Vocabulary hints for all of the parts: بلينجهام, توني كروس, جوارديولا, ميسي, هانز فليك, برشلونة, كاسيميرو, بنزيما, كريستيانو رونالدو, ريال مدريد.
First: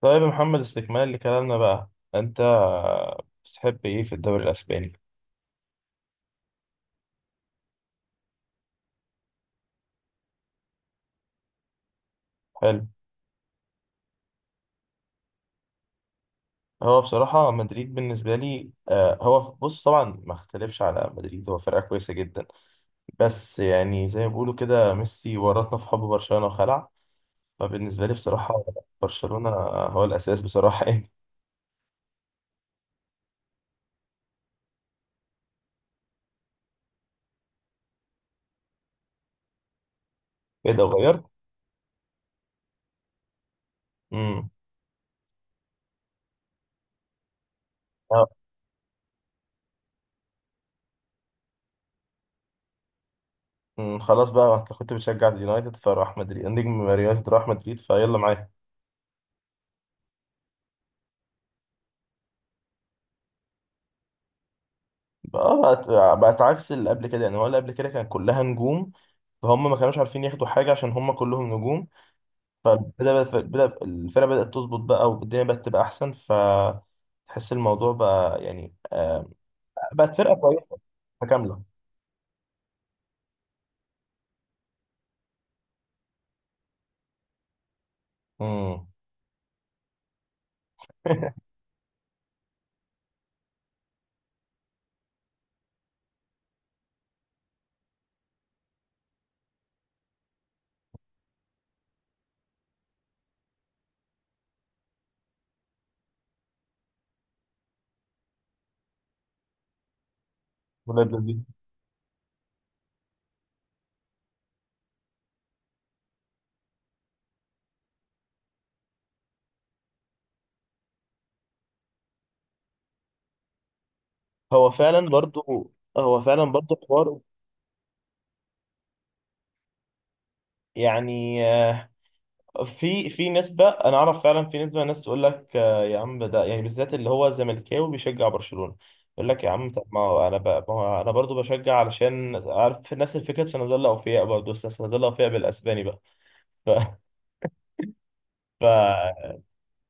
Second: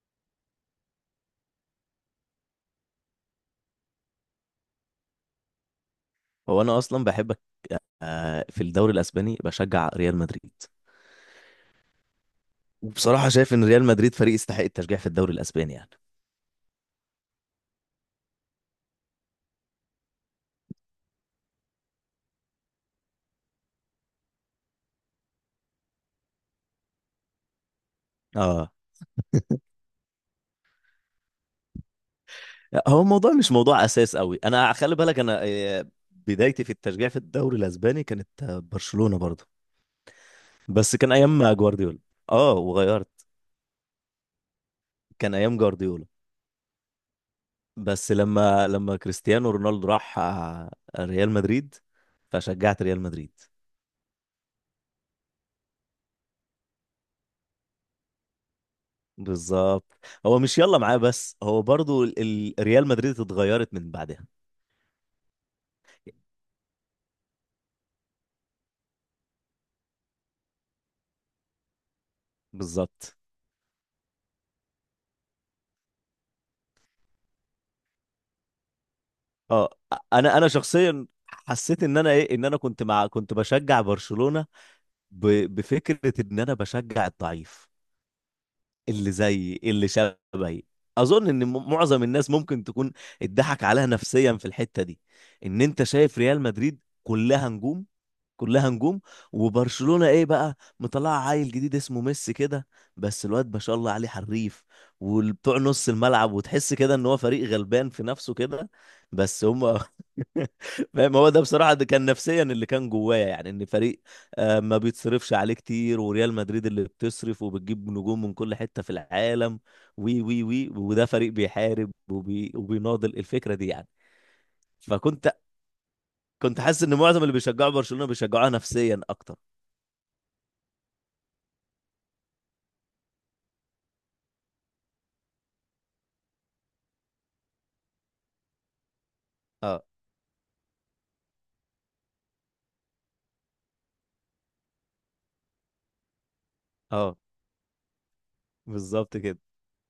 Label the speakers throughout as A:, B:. A: طيب يا محمد، استكمال لكلامنا بقى. انت بتحب ايه في الدوري الاسباني؟
B: هو انا اصلا بحبك في الدوري الاسباني، بشجع ريال مدريد.
A: حلو.
B: وبصراحه شايف ان ريال مدريد فريق يستحق التشجيع في الدوري الاسباني يعني.
A: هو بصراحة مدريد بالنسبة لي هو بص، طبعا ما اختلفش على مدريد، هو فرقة كويسة جدا. بس يعني زي ما بيقولوا كده، ميسي ورطنا في حب برشلونة وخلع. فبالنسبة لي بصراحة
B: اه.
A: برشلونة هو الأساس بصراحة يعني.
B: هو الموضوع مش موضوع اساس قوي، انا خلي بالك انا بدايتي في التشجيع في الدوري الاسباني كانت برشلونه برضه.
A: ايه ده
B: بس كان
A: غير؟
B: ايام جوارديولا. اه، وغيرت.
A: امم
B: كان ايام جوارديولا. بس
A: آه،
B: لما كريستيانو رونالدو راح، ريال مدريد، فشجعت ريال مدريد.
A: خلاص بقى، انت كنت بتشجع اليونايتد فراح مدريد، نجم اليونايتد راح مدريد، فيلا معايا.
B: بالظبط. هو مش يلا معاه، بس هو برضو ريال مدريد اتغيرت من بعدها.
A: بقى بقت عكس اللي قبل كده. يعني هو اللي قبل كده كان كلها نجوم، فهم ما كانوش عارفين ياخدوا حاجة عشان هم كلهم نجوم.
B: بالظبط.
A: فبدأ بدأ الفرقة بدأت تظبط بقى، والدنيا بقت تبقى أحسن، فتحس الموضوع بقى يعني
B: اه.
A: بقت فرقة
B: انا
A: كويسة
B: شخصيا
A: متكاملة.
B: حسيت ان انا كنت بشجع برشلونة ب... بفكرة ان انا بشجع الضعيف
A: امم
B: اللي زي اللي شبهي. اظن ان معظم الناس ممكن تكون اتضحك عليها نفسيا في الحتة دي، ان انت شايف ريال مدريد كلها نجوم، كلها نجوم، وبرشلونة ايه بقى مطلعه عيل جديد اسمه ميسي كده. بس الواد ما شاء الله عليه حريف وبتوع نص الملعب، وتحس كده ان هو فريق غلبان في نفسه كده بس هم
A: ولاد
B: فاهم. هو
A: لذيذ.
B: ده بصراحة ده كان نفسيا اللي كان جوايا، يعني ان فريق ما بيتصرفش عليه كتير، وريال مدريد اللي بتصرف وبتجيب نجوم من كل حتة في العالم، وي وي وي وده فريق بيحارب وبيناضل الفكرة دي يعني.
A: هو فعلا
B: فكنت
A: برضو هو فعلا
B: كنت
A: برضو
B: حاسس ان
A: حوار.
B: معظم اللي بيشجعوا برشلونة بيشجعوها نفسيا اكتر.
A: يعني في نسبة، أنا أعرف فعلا في نسبة ناس تقول لك يا عم، ده يعني بالذات اللي هو زملكاوي بيشجع برشلونة، يقول لك يا عم
B: اه،
A: طب ما هو أنا ما هو أنا برضو بشجع علشان عارف نفس الفكرة، سنظل أوفياء برضو، بس سنظل أوفياء بالأسباني بقى. ف...
B: اه،
A: ف...
B: بالظبط كده.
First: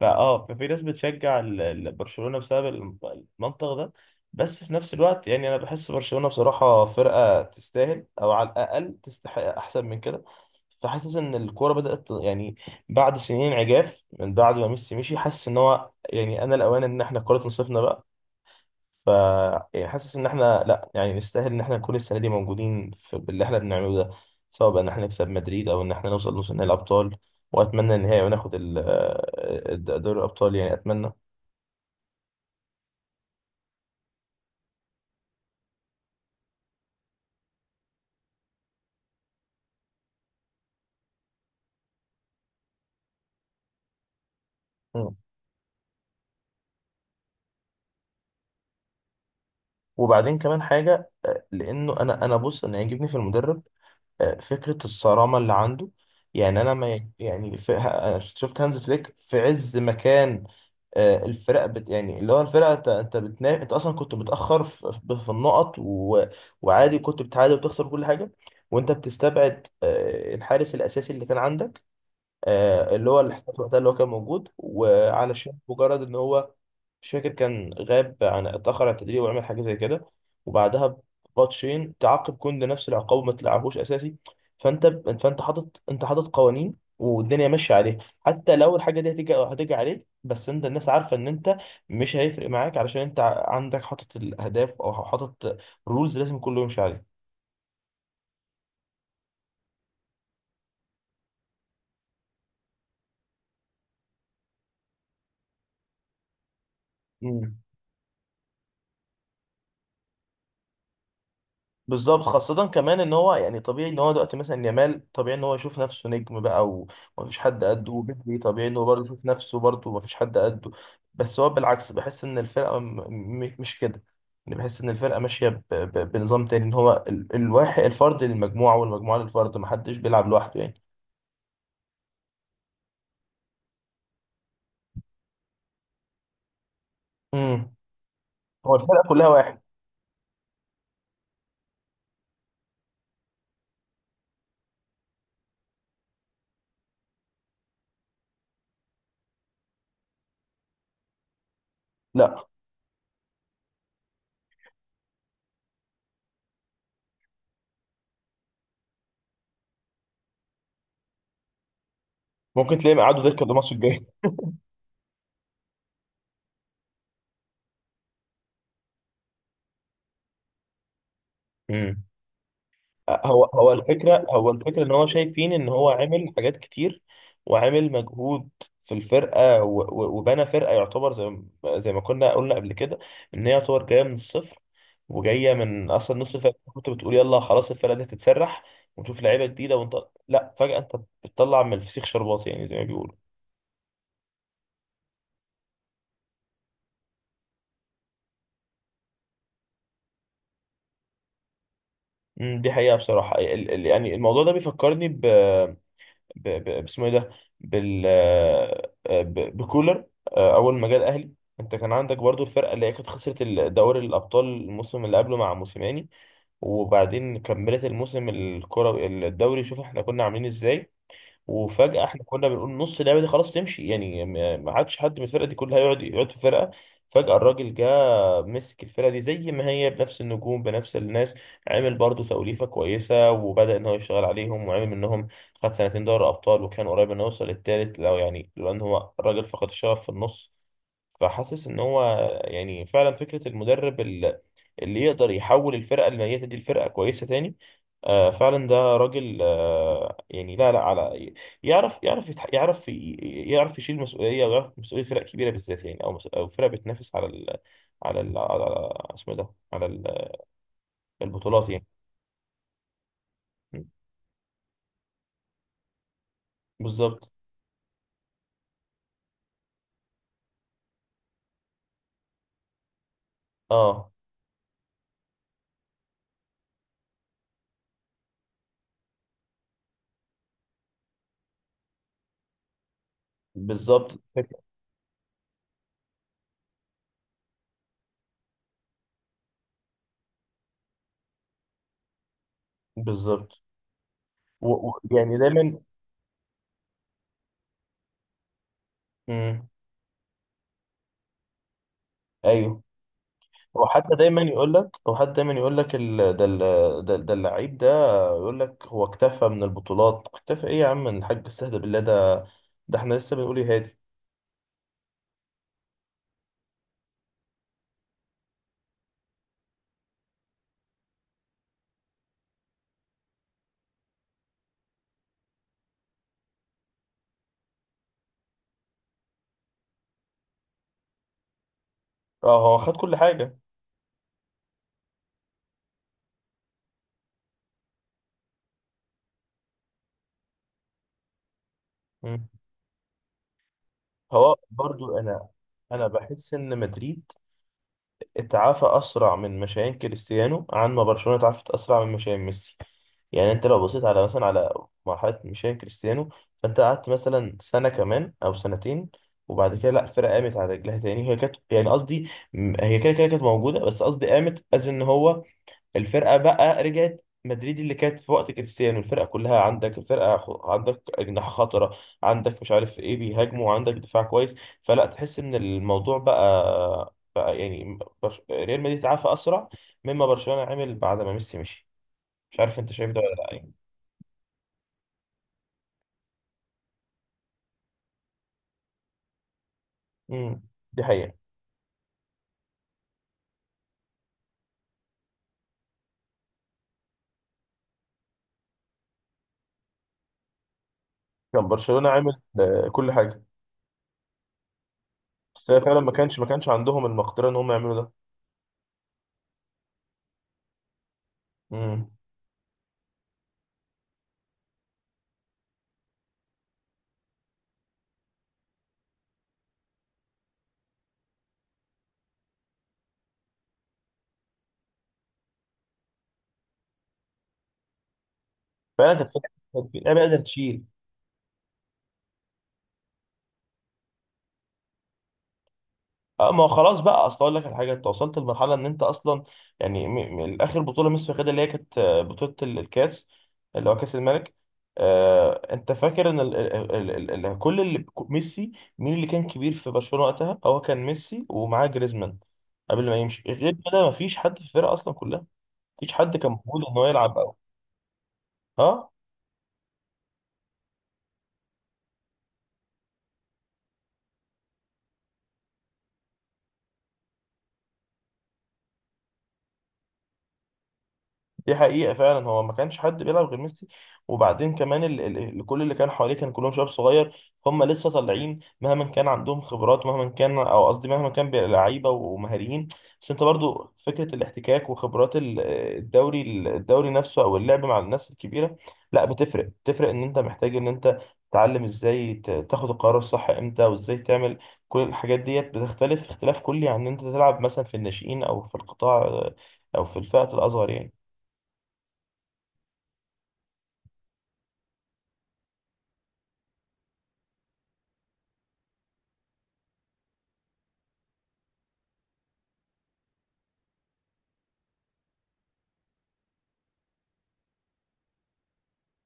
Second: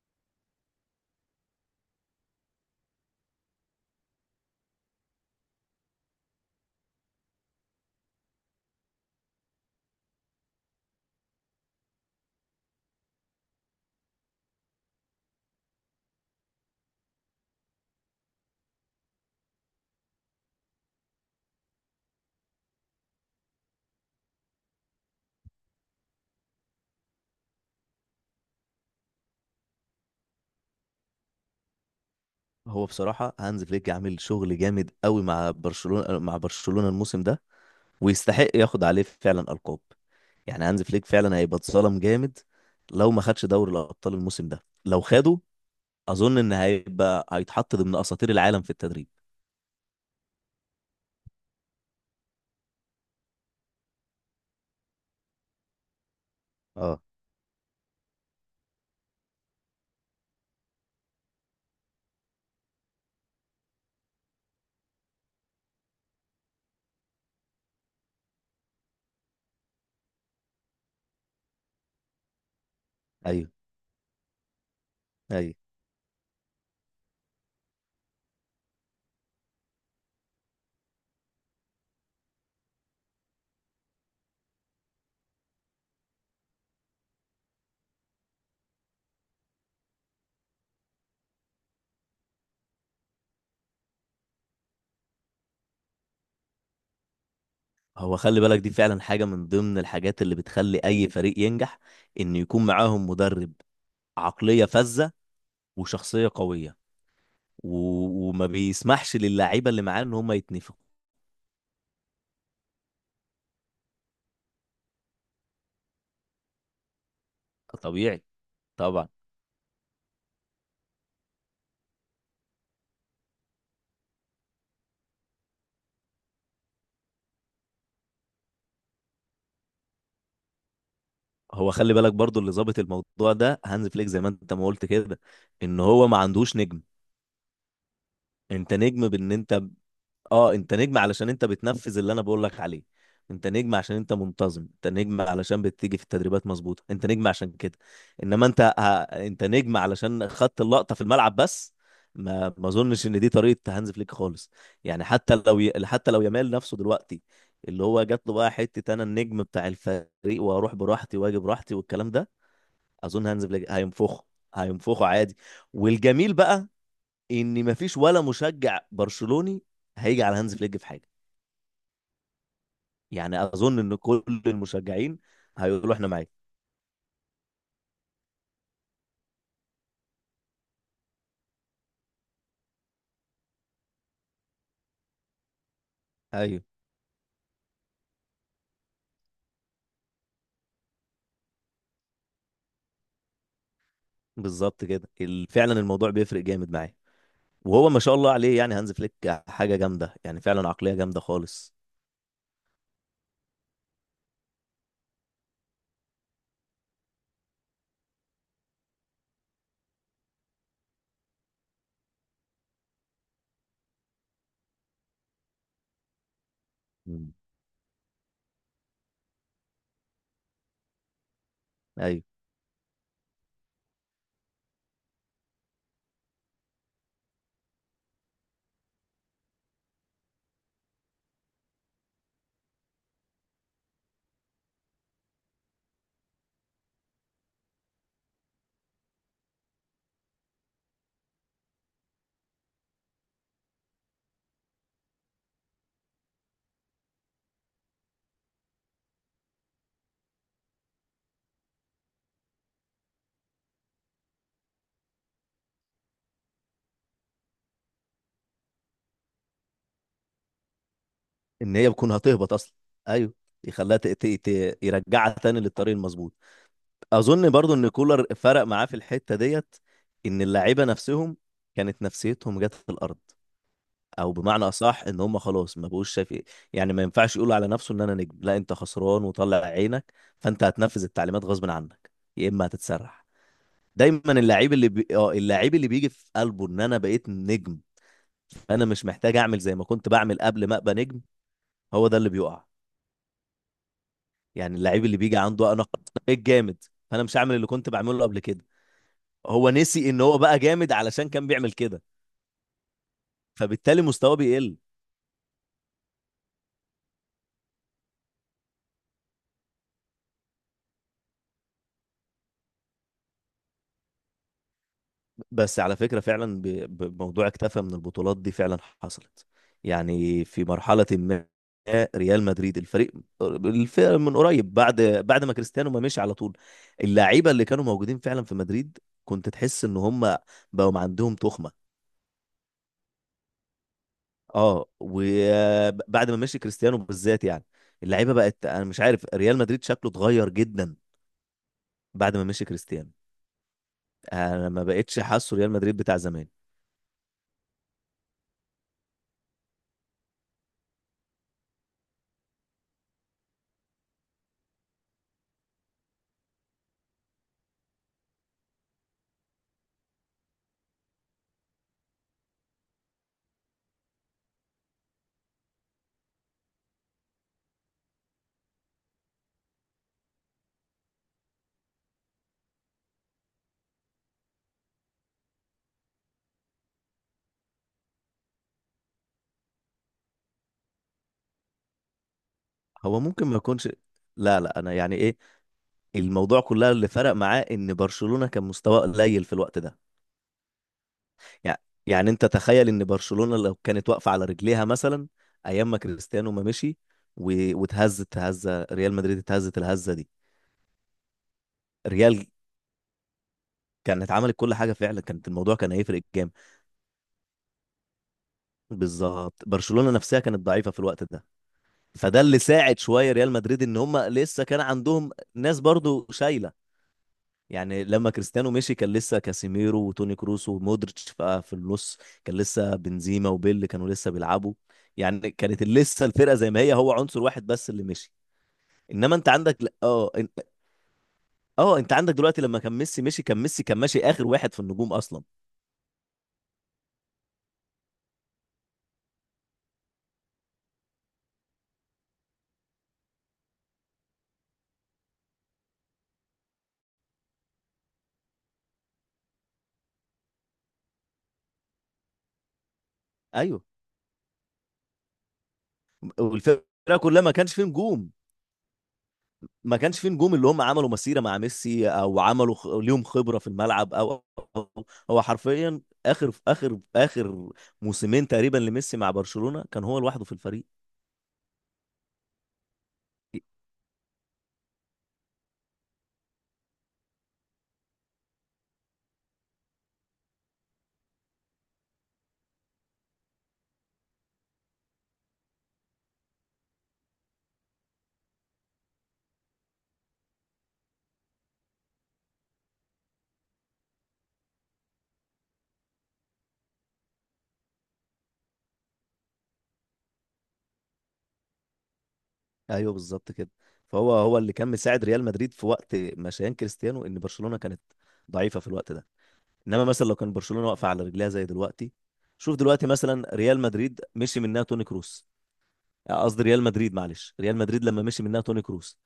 A: فاه ففي ناس بتشجع برشلونة بسبب المنطق ده. بس في نفس الوقت يعني انا بحس برشلونة بصراحة فرقة تستاهل، او على الاقل تستحق احسن من كده. فحاسس ان الكورة يعني بعد سنين عجاف من بعد ما ميسي مشي، حاسس ان هو يعني انا الاوان ان احنا الكورة تنصفنا بقى. ف يعني حاسس ان احنا لا، يعني نستاهل ان احنا نكون السنه دي موجودين في باللي احنا بنعمله ده، سواء بقى ان احنا نكسب مدريد او ان احنا نوصل نص نهائي الابطال، واتمنى النهائي وناخد دوري الابطال، يعني اتمنى.
B: هو بصراحة هانز فليك عامل شغل جامد قوي مع برشلونة، مع برشلونة الموسم ده. ويستحق ياخد عليه فعلا ألقاب. يعني هانز فليك فعلا هيبقى اتظلم جامد لو ما خدش دوري الأبطال الموسم ده. لو
A: مم.
B: خده أظن إن هيبقى هيتحط ضمن أساطير العالم في التدريب.
A: وبعدين كمان حاجه لانه انا بص، انا يعجبني في المدرب فكرة الصرامة اللي عنده. يعني أنا
B: اه.
A: ما يعني، في أنا شفت هانز فليك في عز مكان، الفرق بت يعني اللي هو الفرقة، أنت أنت أصلا كنت متأخر في النقط وعادي كنت بتعادل وتخسر كل حاجة، وأنت بتستبعد الحارس الأساسي اللي كان عندك، اللي هو
B: ايوه،
A: الاحتياط وقتها اللي هو كان موجود،
B: ايوه.
A: وعلشان مجرد إن هو، مش فاكر، كان غاب عن، اتأخر عن التدريب وعمل حاجة زي كده، وبعدها بماتشين تعاقب كوندي نفس العقاب وما تلعبوش أساسي. فأنت فأنت حاطط أنت حاطط قوانين والدنيا ماشية عليها، حتى لو الحاجة دي هتيجي هتيجي عليك، بس أنت الناس عارفة إن أنت مش هيفرق معاك، علشان أنت عندك حاطط الأهداف أو حاطط رولز لازم كله يمشي عليها.
B: هو خلي بالك دي فعلا حاجة من ضمن الحاجات اللي بتخلي أي فريق ينجح، إن يكون معاهم مدرب عقلية فذة وشخصية قوية،
A: مم.
B: و... وما بيسمحش للعيبه اللي معاه ان هم يتنفخوا.
A: بالظبط. خاصة كمان ان هو يعني طبيعي ان هو دلوقتي مثلا يامال، طبيعي ان هو يشوف نفسه نجم بقى ومفيش حد قده،
B: طبيعي.
A: وبدري طبيعي ان هو برضه
B: طبعا.
A: يشوف نفسه برضه ومفيش حد قده. بس هو بالعكس، بحس ان الفرقة مش كده. يعني بحس ان الفرقة ماشية بنظام تاني، ان هو الواحد الفرد للمجموعة والمجموعة للفرد، محدش بيلعب لوحده يعني.
B: هو خلي بالك برضو اللي ظابط الموضوع ده هانز فليك زي ما انت ما قلت كده، ان هو ما عندوش نجم.
A: امم. هو
B: انت
A: الفرقة
B: نجم
A: كلها
B: بان
A: واحد.
B: انت. اه انت نجم علشان انت بتنفذ اللي انا بقول لك عليه. انت نجم عشان انت منتظم، انت نجم علشان بتيجي في التدريبات مظبوطه، انت نجم عشان كده. انما انت انت نجم علشان خدت اللقطه في الملعب بس.
A: لا،
B: ما اظنش ان دي طريقه هانز فليك خالص. يعني حتى لو حتى لو يامال نفسه دلوقتي اللي هو جات له بقى حته انا النجم بتاع الفريق، واروح براحتي واجي براحتي والكلام ده.
A: ممكن تلاقيهم
B: اظن
A: قعدوا دكة
B: هانز فليك
A: الماتش الجاي.
B: هينفخه، هينفخه عادي. والجميل بقى ان مفيش ولا مشجع برشلوني هيجي على هانز فليك في حاجه.
A: امم.
B: يعني
A: هو هو
B: اظن ان كل
A: الفكرة هو الفكرة ان هو
B: المشجعين
A: شايفين ان هو
B: هيقولوا احنا معاك.
A: عامل حاجات كتير وعامل مجهود في الفرقة، وبنى فرقة، يعتبر زي زي ما كنا قلنا قبل كده، ان هي يعتبر جاية من الصفر، وجاية من اصلا نص الفرقة
B: ايوه،
A: كنت بتقول يلا خلاص الفرقة دي هتتسرح ونشوف لعيبة جديدة، ونطلع لا، فجأة انت بتطلع من الفسيخ شربات يعني زي ما بيقولوا.
B: بالظبط كده. ال- فعلا الموضوع بيفرق جامد معايا. وهو ما شاء الله عليه يعني هانز فليك حاجه جامده، يعني فعلا عقليه جامده خالص.
A: أمم، دي حقيقة بصراحة. يعني الموضوع ده بيفكرني باسمه ايه ده، بال آه، بكولر. اول ما جه الاهلي، انت كان عندك برضو الفرقه اللي هي كانت خسرت دوري الابطال الموسم اللي قبله مع موسيماني،
B: مم.
A: وبعدين كملت الموسم الكروي، الدوري شوف احنا كنا عاملين ازاي. وفجأة احنا
B: ايوه.
A: كنا بنقول نص اللعبة دي خلاص تمشي، يعني ما عادش حد من الفرقة دي كلها يقعد في فرقة. فجأة الراجل جه، مسك الفرقة دي زي ما هي بنفس النجوم بنفس الناس، عمل برضه توليفة كويسة وبدأ إن هو يشتغل عليهم وعمل منهم، خد سنتين دوري أبطال وكان قريب إنه يوصل للتالت، لو يعني لولا إن هو الراجل فقد الشغف في النص. فحاسس إن هو يعني فعلا فكرة المدرب اللي يقدر يحول الفرقه الميته دي لفرقه كويسه تاني، آه فعلا ده راجل آه يعني، لا لا على، يعرف يعرف يتح- يعرف ي- يعرف يشيل مسؤوليه، ويعرف مسؤوليه فرق كبيره بالذات يعني، او او فرق بتنافس على ال، على اسمه إيه ده، على البطولات
B: ان
A: يعني.
B: هي بتكون هتهبط اصلا. ايوه.
A: م.
B: يخليها يرجعها تاني للطريق المظبوط.
A: بالظبط.
B: اظن برضو ان كولر فرق معاه في الحته ديت، ان اللعيبه نفسهم كانت نفسيتهم جت في الارض.
A: اه،
B: او بمعنى اصح ان هم خلاص ما بقوش شايف ايه. يعني ما ينفعش يقولوا على نفسه ان انا نجم. لا، انت خسران وطلع عينك، فانت هتنفذ التعليمات غصب عنك، يا اما هتتسرح.
A: بالظبط،
B: دايما اللاعب اللي بيجي في قلبه ان انا بقيت نجم، انا مش محتاج اعمل زي ما كنت بعمل قبل ما ابقى نجم. هو ده اللي بيقع.
A: بالظبط.
B: يعني اللاعب اللي بيجي
A: يعني
B: عنده
A: دايما.
B: انا خلاص أنا بقيت جامد، فانا مش هعمل اللي كنت بعمله قبل كده.
A: مم.
B: هو نسي ان هو بقى جامد علشان كان بيعمل كده،
A: ايوه.
B: فبالتالي مستواه بيقل.
A: هو حتى دايما يقول لك ال... ده ال... ده ده اللعيب ده، يقول لك هو اكتفى من البطولات. اكتفى ايه يا عم الحاج، استهدى بالله، ده ده احنا لسه بنقول يا هادي.
B: بس على فكرة فعلا بموضوع اكتفى من البطولات دي فعلا حصلت. يعني في مرحلة ما ريال مدريد الفريق، الفريق من قريب بعد ما كريستيانو ما مشي على طول، اللعيبة اللي كانوا موجودين فعلا في مدريد كنت تحس ان هم بقوا عندهم تخمة.
A: اه، هو خد كل حاجه.
B: اه. وبعد ما مشي كريستيانو بالذات يعني اللعيبة بقت، انا مش عارف، ريال مدريد شكله اتغير جدا بعد ما
A: مم.
B: مشي كريستيانو.
A: هو
B: انا ما
A: برضو
B: بقتش
A: انا
B: حاسه ريال مدريد
A: انا
B: بتاع زمان.
A: بحس ان مدريد اتعافى أسرع من مشيان كريستيانو عن ما برشلونة اتعافت أسرع من مشيان ميسي. يعني أنت لو بصيت على مثلا على مرحلة مشيان كريستيانو، فأنت قعدت مثلا سنة كمان أو سنتين، وبعد كده لا الفرقة قامت على رجلها تاني. هي كانت يعني قصدي، هي كده كده كانت موجودة، بس قصدي قامت، أز إن هو الفرقه بقى رجعت مدريد اللي كانت في وقت كريستيانو. الفرقه كلها عندك، الفرقه عندك اجنحه خطره، عندك مش عارف ايه بيهاجموا، عندك دفاع كويس. فلا، تحس ان الموضوع بقى يعني ريال مدريد اتعافى اسرع مما برشلونه عمل بعد ما ميسي مشي. مش عارف انت شايف ده
B: هو
A: ولا
B: ممكن
A: لا
B: ما
A: يعني.
B: يكونش. لا، لا، انا يعني ايه، الموضوع كلها اللي فرق معاه ان برشلونة كان مستواه قليل في الوقت ده.
A: امم، دي حقيقه.
B: يعني يعني انت تخيل ان برشلونة لو كانت واقفة على رجليها مثلا ايام ما كريستيانو ما مشي، واتهزت هزة، ريال مدريد اتهزت الهزة دي،
A: كان برشلونه عمل
B: ريال
A: كل حاجه.
B: كانت عملت كل حاجة فعلا، كانت
A: بس
B: الموضوع
A: هي
B: كان
A: فعلا ما
B: هيفرق
A: كانش ما
B: جامد.
A: كانش عندهم المقدره ان هم يعملوا ده.
B: بالظبط برشلونة نفسها كانت ضعيفة في الوقت ده.
A: امم،
B: فده اللي ساعد شوية ريال مدريد ان هم لسه كان عندهم ناس برضو شايلة. يعني لما كريستيانو مشي كان لسه كاسيميرو وتوني كروس ومودريتش بقى في النص، كان لسه بنزيما وبيل كانوا لسه بيلعبوا. يعني كانت لسه الفرقه زي ما هي، هو عنصر واحد بس اللي مشي.
A: فعلا. كانت
B: انما
A: فكره،
B: انت عندك ل-
A: كانت في لعيبه
B: اه
A: قادره
B: إن-
A: تشيل.
B: اه انت عندك دلوقتي لما كان ميسي مشي، كان ميسي كان ماشي اخر واحد في النجوم اصلا.
A: اه، ما هو خلاص بقى، اصل اقول لك على حاجه، انت وصلت لمرحله ان انت اصلا يعني اخر بطوله ميسي واخدها، اللي هي كانت بطوله الكاس اللي هو كاس الملك. انت فاكر ان كل اللي ميسي، مين اللي كان كبير في برشلونه وقتها، هو كان ميسي ومعاه جريزمان. قبل ما يمشي غير
B: ايوه،
A: كده مفيش حد في الفرقه اصلا كلها، مفيش حد كان موجود ان هو
B: والفرقه
A: يلعب
B: كلها ما
A: أوي.
B: كانش فيه نجوم،
A: اه،
B: ما كانش فيه نجوم اللي هم عملوا مسيرة مع ميسي او عملوا ليهم خبرة في الملعب او أو- هو حرفيا اخر موسمين تقريبا لميسي مع برشلونة كان هو لوحده في الفريق.
A: دي حقيقة فعلا، هو ما كانش حد بيلعب غير ميسي. وبعدين كمان كل اللي كان حواليه كان كلهم شباب صغير، هم لسه طالعين مهما كان عندهم خبرات، مهما كان او قصدي، مهما كان لعيبة ومهاريين، بس انت برضو فكرة الاحتكاك وخبرات الدوري الدوري نفسه، او اللعب مع الناس الكبيرة، لا بتفرق. بتفرق، ان انت محتاج ان انت تتعلم ازاي تاخد القرار الصح امتى وازاي تعمل. كل الحاجات ديت بتختلف اختلاف كلي عن ان انت تلعب مثلا في الناشئين او في القطاع او في الفئة الاصغر يعني.
B: ايوه، بالظبط كده. فهو اللي كان مساعد ريال مدريد في وقت مشيان كريستيانو ان برشلونة كانت ضعيفة في الوقت ده. انما مثلا لو كان برشلونة واقفة على رجليها زي دلوقتي، شوف دلوقتي مثلا ريال مدريد مشي منها توني كروس، قصدي ريال مدريد، معلش، ريال مدريد لما مشي منها توني كروس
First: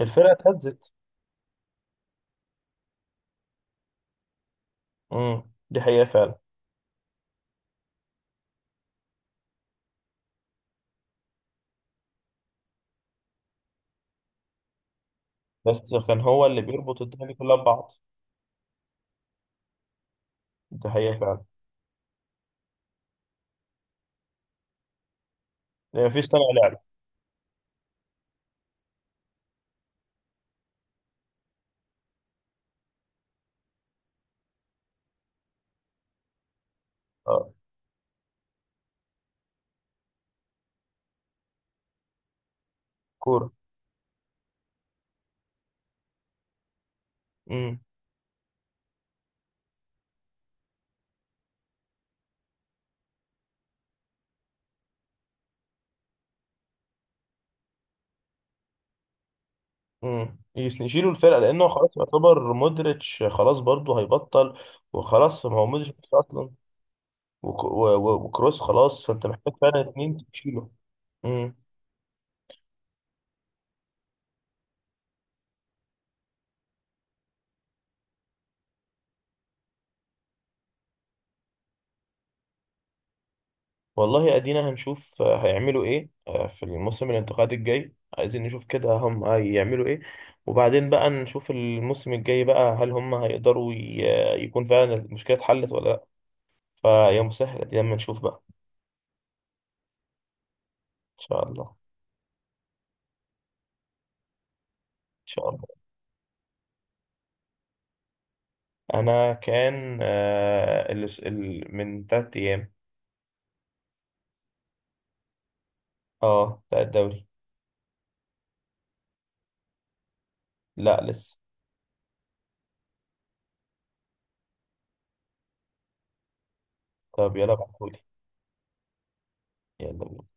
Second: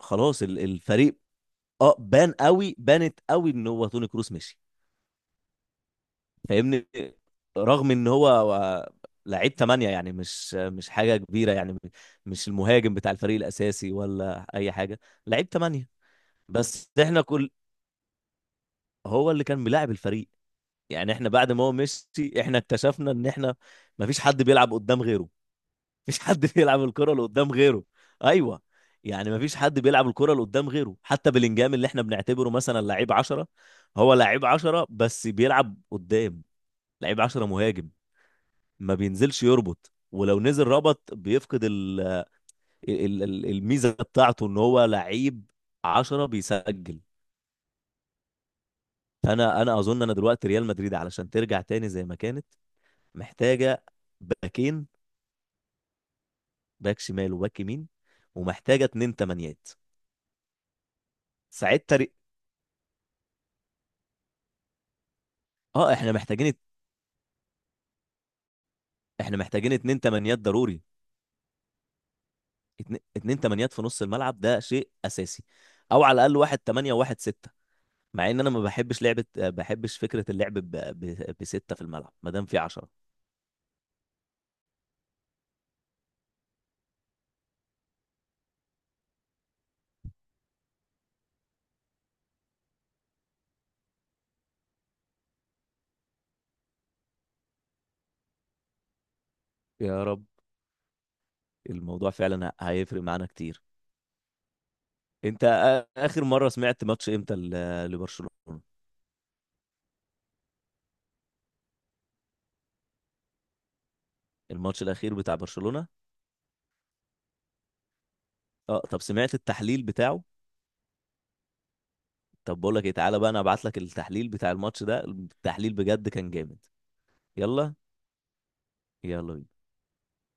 A: الفرقة
B: ال-
A: اتهزت.
B: الفريق. اه، بان قوي، بانت قوي ان هو توني كروس مشي.
A: امم، دي حقيقة فعلا.
B: فاهمني، رغم ان هو هو لعيب تمانية، يعني مش حاجة كبيرة يعني. مش المهاجم بتاع الفريق الأساسي ولا أي حاجة، لعيب تمانية.
A: بس كان هو اللي
B: بس
A: بيربط
B: احنا
A: الدنيا دي
B: كل
A: كلها ببعض.
B: هو اللي كان بيلاعب الفريق،
A: دي
B: يعني
A: حقيقة
B: احنا
A: فعلا.
B: بعد ما هو مشي احنا اكتشفنا ان احنا مفيش حد بيلعب قدام غيره.
A: يعني
B: مفيش
A: مفيش صانع
B: حد
A: لعب.
B: بيلعب الكرة اللي قدام غيره. ايوه. يعني مفيش حد بيلعب الكرة اللي قدام غيره، حتى بلينجهام اللي احنا بنعتبره مثلا لعيب عشرة، هو لعيب عشرة بس بيلعب قدام. لعيب عشرة
A: اه.
B: مهاجم، ما بينزلش يربط، ولو نزل ربط بيفقد
A: كورة.
B: الميزة بتاعته ان هو لعيب عشرة بيسجل.
A: امم.
B: انا اظن انا دلوقتي ريال مدريد علشان ترجع تاني زي ما كانت، محتاجة باكين، باك شمال وباك يمين، ومحتاجة اتنين تمانيات
A: امم، يشيلوا الفرقة، لأنه خلاص
B: ساعتها.
A: يعتبر مودريتش خلاص برضه هيبطل، وخلاص ما هو مودريتش
B: اه،
A: مش
B: احنا
A: أصلا،
B: محتاجين
A: وكروس خلاص، فأنت
B: احنا
A: محتاج
B: محتاجين
A: فعلا
B: اتنين
A: اتنين
B: تمانيات
A: تشيله.
B: ضروري. اتنين تمانيات في نص الملعب ده شيء اساسي، او على الاقل واحد تمانية وواحد ستة. مع ان انا ما بحبش لعبة بحبش فكرة اللعب بستة في الملعب ما دام في عشرة.
A: والله ادينا هنشوف هيعملوا ايه في الموسم الانتقالي الجاي، عايزين نشوف كده هم هيعملوا ايه. وبعدين بقى نشوف الموسم الجاي بقى، هل هم هيقدروا يكون فعلا المشكلة اتحلت ولا لا. فيا مسهل، ادينا اما نشوف بقى.
B: يا رب.
A: ان شاء الله. ان
B: الموضوع فعلا هيفرق معانا كتير. انت
A: شاء الله.
B: اخر مرة سمعت ماتش امتى لبرشلونة.
A: انا كان من 3 ايام.
B: الماتش الاخير بتاع برشلونة.
A: اه، بتاع الدوري.
B: اه. طب سمعت التحليل بتاعه.
A: لا لسه.
B: طب بقول لك ايه، تعالى بقى انا ابعت لك التحليل بتاع الماتش ده، التحليل بجد كان جامد.
A: طب يلا
B: يلا،
A: بعتهولي.
B: يلا بينا.
A: يلا بينا.